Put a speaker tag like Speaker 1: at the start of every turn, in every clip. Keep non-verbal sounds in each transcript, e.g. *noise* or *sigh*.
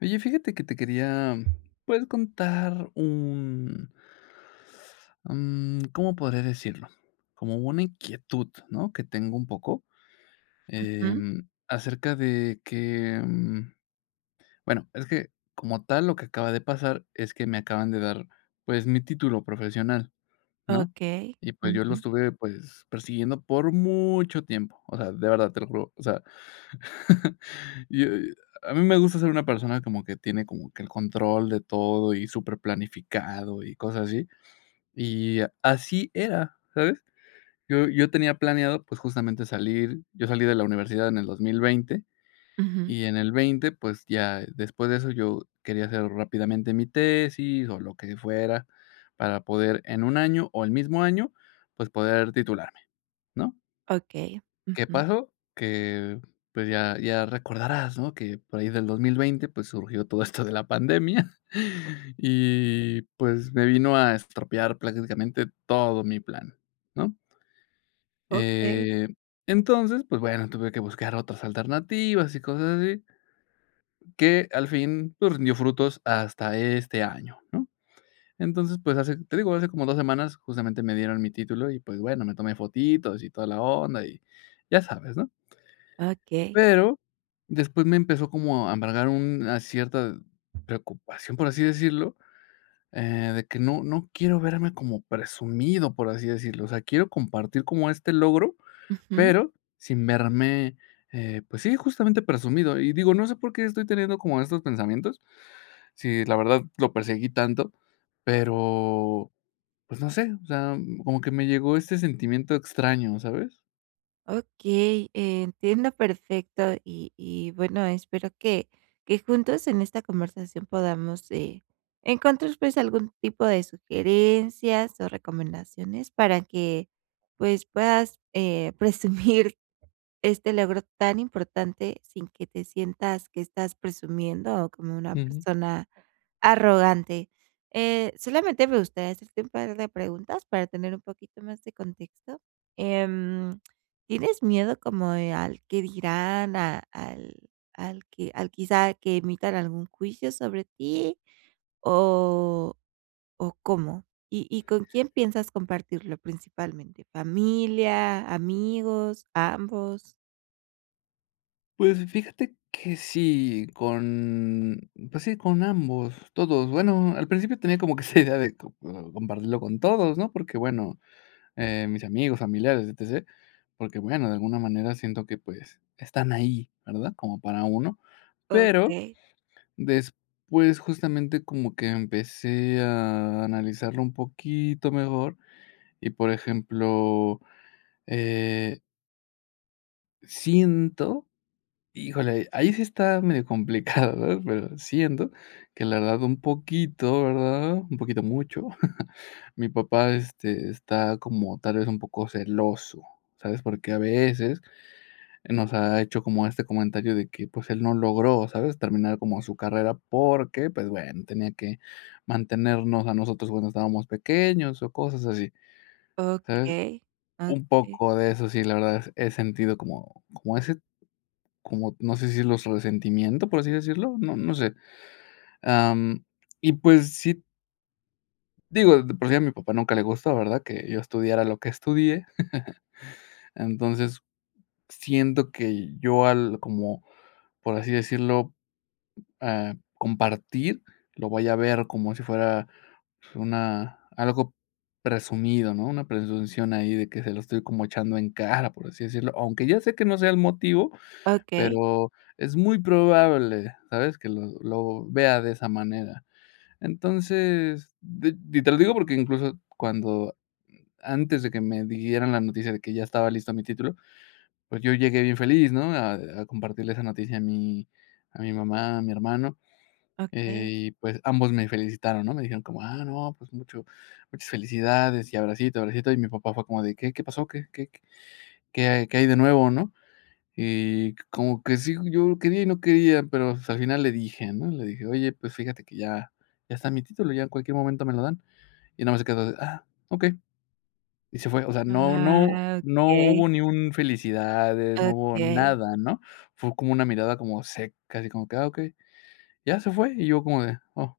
Speaker 1: Oye, fíjate que te quería, pues, contar un *inhales* mm, ¿cómo podría decirlo? Como una inquietud, ¿no?, que tengo un poco,
Speaker 2: Ujú.
Speaker 1: em, acerca de que, mm bueno, es que, como tal, lo que acaba de pasar es que me acaban de dar, pues, mi título profesional, ¿no?
Speaker 2: Okey.
Speaker 1: Y, pues, yo lo
Speaker 2: Ujú.
Speaker 1: estuve, pues, persiguiendo por mucho tiempo. O sea, de verdad, te lo juro, o sea, *chuckles* y a y a mí me gusta ser una persona como que tiene como que el control de todo y superplanificado y cosas así. Y así era, ¿sabes? Yo yo tenía planeado, pues, justamente salir yo salí de la universidad en el 2020.
Speaker 2: Ujú.
Speaker 1: Y en el 20, pues, ya después de eso yo quería hacer rápidamente mi tesis, o, lo que fuera para poder en un año, o, el mismo año, pues, poder titularme, ¿no?
Speaker 2: Okey,
Speaker 1: ¿Qué
Speaker 2: ujú.
Speaker 1: pasó? Que, pues, ya ya recordarás, ¿no? Que por ahí del 2020, pues, surgió todo esto de la pandemia *chuckles* y, pues, me vino a estropear prácticamente todo mi plan, ¿no?
Speaker 2: Okey.
Speaker 1: Eh, entonces, pues bueno, tuve que buscar otras alternativas y cosas así. Que al fin, pues, rindió frutos hasta este año, ¿no? Entonces, pues, hace te digo, hace como 2 semanas justamente me dieron mi título y, pues bueno, me tomé fotitos y toda la onda, y ya sabes, ¿no?
Speaker 2: Okey.
Speaker 1: Pero después me empezó como a embargar una cierta preocupación, por así decirlo, eh, de que no no quiero verme como presumido, por así decirlo. O sea, quiero compartir como este logro,
Speaker 2: Ujú.
Speaker 1: pero sin verme, eh, pues sí, justamente presumido. Y, digo, no sé por qué estoy teniendo como estos pensamientos, si la verdad lo perseguí tanto, pero, pues no sé, o sea, mm, como que me llegó este sentimiento extraño, ¿sabes?
Speaker 2: Okey, eh, entiendo perfecto, y y, bueno, espero que que juntos en esta conversación podamos, eh, encontrar, pues, algún tipo de sugerencias o recomendaciones para que, pues, puedas, eh, *chuckles* presumir este logro tan importante, sin que te sientas que estás presumiendo, o como una
Speaker 1: Ujú.
Speaker 2: persona arrogante. Eh, solamente me gustaría hacer este un par de preguntas, para tener un poquito más de contexto. Em, ¿tienes miedo como de al qué dirán, a al al que al quizá, que emitan algún juicio sobre ti? ¿O o cómo? ¿Y y con quién piensas compartirlo principalmente? ¿Familia, amigos, ambos?
Speaker 1: Pues, fíjate que sí con pues sí, con ambos, todos. Bueno, al principio tenía como que esa *giggles* idea de com compartirlo con todos, ¿no?, porque, bueno, eh, mis amigos, familiares, E-T-C, porque, bueno, de alguna manera siento que, pues, están ahí, ¿verdad?, como para uno, pero,
Speaker 2: Okey.
Speaker 1: después, justamente, como que empecé a analizarlo un poquito mejor, y por ejemplo, eh Siento, híjole, ahí sí está medio complicado, *giggles* ¿verdad?, pero, siento que le ha dado un poquito, ¿verdad?, un poquito mucho. *chuckles* Mi papá, este, está como tal vez, un poco celoso, ¿sabes?, porque a veces nos ha hecho como este comentario de que, pues, él no logró, ¿sabes?, terminar como su carrera porque, pues, bueno, tenía que mantenernos a nosotros cuando estábamos pequeños o cosas así, ¿sabes?,
Speaker 2: Okey,
Speaker 1: un
Speaker 2: okey.
Speaker 1: poco de eso, sí, la verdad, he sentido como como ese como, no sé, si decirlo, su resentimiento, por así decirlo, no no sé. Ah, mm, y, pues, sí Digo, de por si a mi papá nunca le gustó, ¿verdad?, que yo estudiara lo que estudié. *laughs* Entonces, siento que yo al como, por así decirlo, ah, compartir, lo vaya a ver como si fuera una algo presumido, ¿no?, una presunción ahí de que se lo estoy como echando en cara, por así decirlo. Aunque, ya sé que no sea el motivo,
Speaker 2: Okey.
Speaker 1: pero, es muy probable, ¿sabes?, que lo lo vea de esa manera. Entonces, de de y te lo digo porque incluso, cuando antes de que me dieran la noticia de que ya estaba listo mi título, pues, yo llegué bien feliz, ¿no?, a a compartirle esa noticia a mi a mi mamá, a mi hermano. Eh,
Speaker 2: Okey.
Speaker 1: y, pues, ambos me felicitaron, ¿no?, me dijeron como: "Ah, no, pues, mucho muchas felicidades y abracito, abracito". Y mi papá, fue como de: "¿Qué qué pasó? ¿Qué qué qué hay qué hay de nuevo?", ¿no?, y co como que sí, yo quería y no quería, pero, pues, al final le dije, ¿no?, le dije: "Oye, pues fíjate que ya ya está mi título, ya en cualquier momento me lo dan", y nada más se quedó de: "Ah, okey". Y se fue, o sea, no no
Speaker 2: Ah,
Speaker 1: no
Speaker 2: okey.
Speaker 1: hubo ni un felicidades, no hubo
Speaker 2: Okey.
Speaker 1: nada, ¿no?, fue como una mirada como seca, así como que: "Ah, okey", ya se fue, y yo como de: "Oh,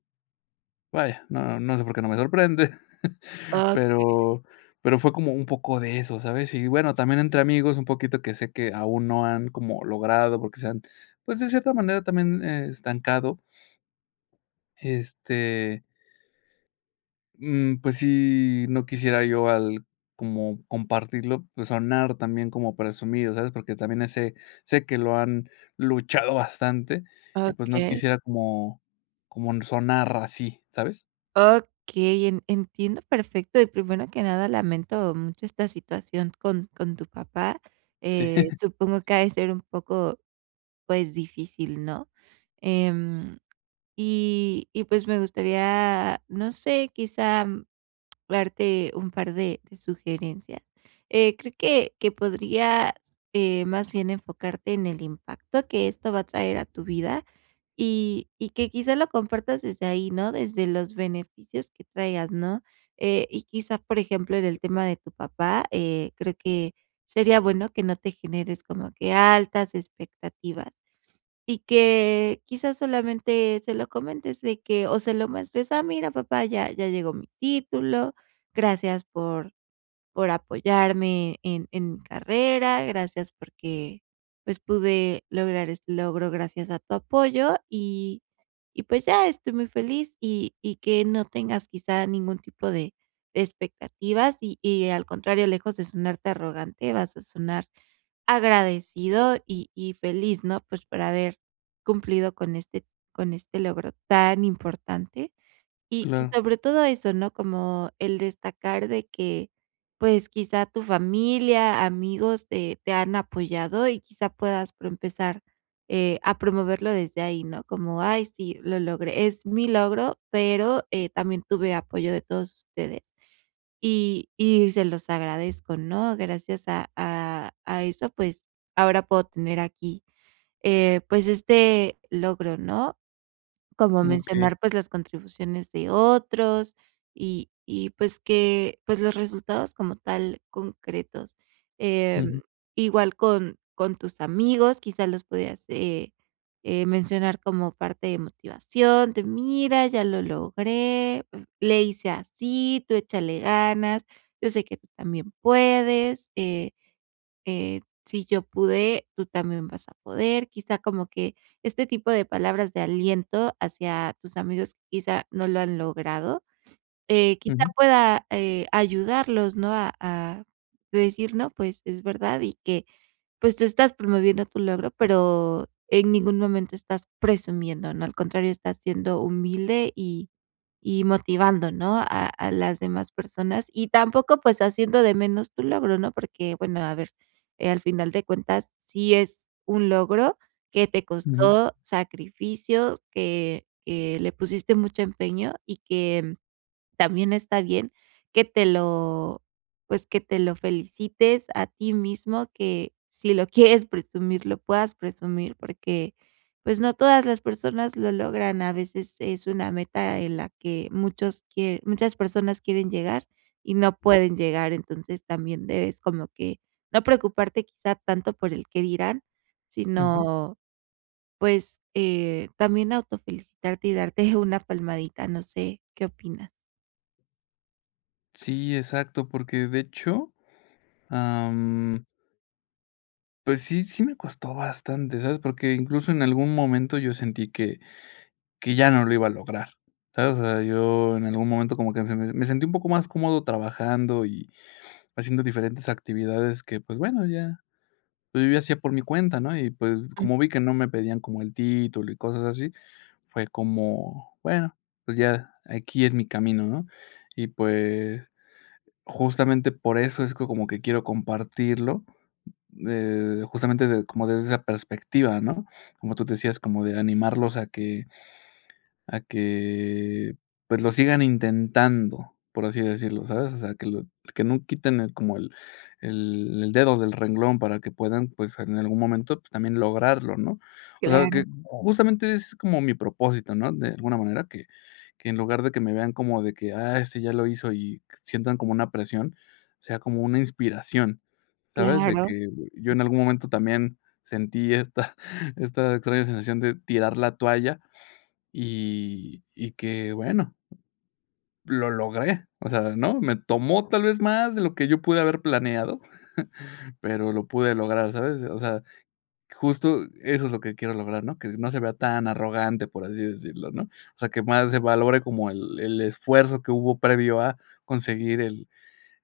Speaker 1: vaya", no no sé, por qué no me sorprende, *chuckles*
Speaker 2: Okey.
Speaker 1: pero pero fue como un poco de eso, ¿sabes?, y, bueno, también entre amigos un poquito, que sé que, aún no han como logrado, porque se han, pues, de cierta manera, también, eh, estancado. Este Mm, pues, sí, no quisiera yo al como compartirlo, pues, sonar también como presumido, ¿sabes?, porque también, ese sé que lo han luchado bastante y, pues, no
Speaker 2: Okey.
Speaker 1: quisiera como como sonar así, ¿sabes?
Speaker 2: Okey, en entiendo perfecto y, primero que nada, lamento mucho esta situación con con tu papá.
Speaker 1: Sí.
Speaker 2: Eh,
Speaker 1: *chuckles*
Speaker 2: supongo que ha de ser un poco, pues, difícil, ¿no?, em, y y, pues, me gustaría, no sé, quizá, darte un par de de sugerencias. Eh, creo que que podrías, eh, más bien, enfocarte en el impacto que esto va a traer a tu vida, y y que quizás, lo compartas desde ahí, ¿no?, desde los beneficios que traigas, ¿no?, eh, y quizás, por ejemplo, en el tema de tu papá, eh, creo que sería bueno que no te generes como que altas expectativas, y que quizás solamente, se lo comentes de que o se lo muestres, ah, mira papá ya ya llegó mi título, gracias por por apoyarme en en mi carrera, gracias porque, pues, pude lograr este logro gracias a tu apoyo, y y pues, ya estoy muy feliz y y que no tengas quizá, ningún tipo de de expectativas, y y al contrario, lejos de sonarte arrogante, vas a sonar agradecido y y feliz, ¿no?, pues, para haber cumplido con este con este logro tan importante, y y
Speaker 1: Claro.
Speaker 2: sobre todo eso, ¿no?, como el destacar de que, pues, quizá tu familia, amigos, te te han apoyado, y quizá, puedas pro empezar, eh, a promoverlo desde ahí, ¿no?, como: "Ay sí, lo logré, es mi logro, pero, eh, también, eh, tuve apoyo de todos ustedes", y y se los agradezco, ¿no?, gracias a a a eso, pues, ahora puedo tener aquí, eh, pues, este logro, ¿no?, como
Speaker 1: Okey.
Speaker 2: mencionar, pues, las contribuciones de otros, y y pues que, pues, los resultados como tal concretos. Em,
Speaker 1: Ujú.
Speaker 2: igual con con tus amigos, quizás los podías, eh, eh, mencionar como parte de motivación, de: "Mira, ya lo logré, le hice así, tú échale ganas, yo sé que tú también puedes, eh, eh, si yo pude, tú también vas a poder", quizá como que, este tipo de palabras de aliento hacia tus amigos, quizá no lo han logrado, eh, quizá
Speaker 1: Ujú.
Speaker 2: pueda, eh, ayudarlos, ¿no?, a a decir no pues, es verdad, y que pues, tú estás promoviendo tu logro, pero, en ningún momento estás presumiendo, no al contrario, estás siendo humilde y y motivando, ¿no?, a a las demás personas, y tampoco, pues, haciendo de menos tu logro, ¿no?, porque, bueno, a ver, eh, al final de cuentas, sí es un logro que te
Speaker 1: Ujú.
Speaker 2: costó sacrificio, que que le pusiste mucho empeño, y que también está bien que te lo pues, que te lo felicites a ti mismo, que si lo *giggles* quieres presumir, lo puedas presumir, porque, pues, no todas las personas lo logran, a veces es una meta en la que muchos quiere muchas personas quieren llegar, y no pueden llegar. Entonces, también debes como que no preocuparte, quizá, tanto por el qué dirán,
Speaker 1: Ujú.
Speaker 2: sino, pues, eh, también autofelicitarte y darte *giggles* una palmadita, no sé, ¿qué opinas?
Speaker 1: Sí, exacto, porque, de hecho, am pues, sí sí me costó bastante, ¿sabes? Porque, incluso en algún momento yo sentí que que ya no lo iba a lograr, ¿sabes? O sea, yo en algún momento como que me me sentí un poco más cómodo trabajando y haciendo diferentes actividades que, pues, bueno, ya pues, yo ya hacía por mi cuenta, ¿no? Y, pues,
Speaker 2: Mm.
Speaker 1: como vi que no me pedían como el título y cosas así, fue como, bueno, pues, ya aquí es mi camino, ¿no? Y, pues, justamente por eso es co como que quiero compartirlo, eh, justamente, de como desde esa perspectiva, ¿no? Como tú decías, como de animarlos a que a que, pues, lo sigan intentando, por así decirlo, ¿sabes? O sea, que lo que no quiten el como, el el dedo del renglón para que puedan, pues, en algún momento, pues, también lograrlo, ¿no? O sea, que
Speaker 2: Claro.
Speaker 1: justamente ese es como mi propósito, ¿no? De alguna manera, que que en lugar de que me vean como de que, "ah, este ya lo hizo" y sientan como una presión, que sea como una inspiración, ¿sabes? De
Speaker 2: Claro.
Speaker 1: que yo en algún momento también sentí esta esta extraña sensación de tirar la toalla y y que, bueno lo logré. O sea, ¿no? Me tomó tal vez más de lo que yo pude haber planeado, *chuckles* pero, lo pude lograr, ¿sabes? O sea, justo eso es lo que quiero lograr, ¿no? Que no se vea tan arrogante, por así decirlo, ¿no? O sea, que más se valore como el el esfuerzo que hubo previo a conseguir el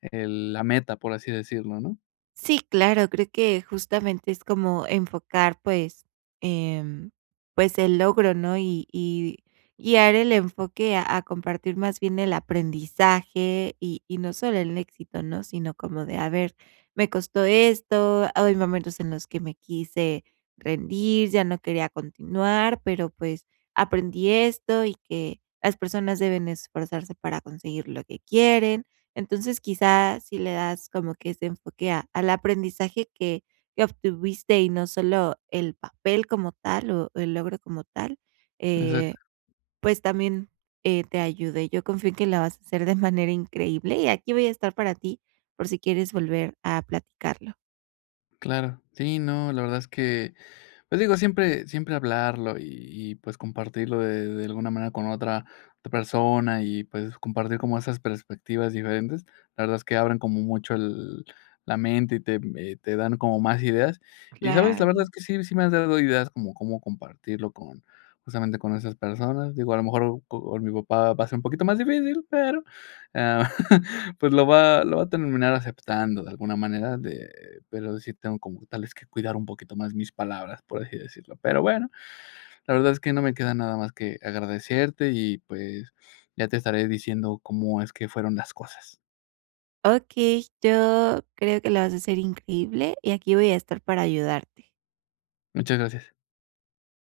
Speaker 1: el la meta, por así decirlo, ¿no?
Speaker 2: Sí, claro, creo que justamente es como enfocar, pues em, pues, el logro, ¿no? Y y guiar el enfoque a a compartir más bien el aprendizaje y y no solo el éxito, ¿no? Sino como de: "a ver, me costó esto, hay momentos en los que me quise rendir, ya no quería continuar, pero, pues, aprendí esto y que las personas deben esforzarse para conseguir lo que quieren". Entonces, quizá si le das como que ese enfoque a al aprendizaje que que obtuviste y no solo el papel como tal o el logro como tal, eh,
Speaker 1: Exacto.
Speaker 2: pues, también eh, te ayude. Yo confío en que la vas a hacer de manera increíble y aquí voy a estar para ti, por si quieres volver a platicarlo.
Speaker 1: Claro. Sí, no, la verdad es que, pues, digo, siempre siempre hablarlo y y, pues, compartirlo de de alguna manera con otra otra persona y, pues, compartir como esas perspectivas diferentes. La verdad es que abren como mucho el la mente y te mm eh, te dan como más ideas. Y, ¿sabes? La verdad es
Speaker 2: Claro.
Speaker 1: que sí, sí me has dado ideas como cómo compartirlo con, justamente, con esas personas. Digo, a lo mejor, co con mi papá va a ser un poquito más difícil, pero, ah, *chuckles* pues, lo va lo va a terminar aceptando de alguna manera de pero, sí tengo como tales que cuidar un poquito más mis palabras, por así decirlo. Pero, bueno, la verdad es que no me queda nada más que agradecerte y, pues, ya te estaré diciendo cómo es que fueron las cosas.
Speaker 2: Okey, yo creo que la vas a hacer increíble, y aquí voy a estar para ayudarte.
Speaker 1: Muchas gracias.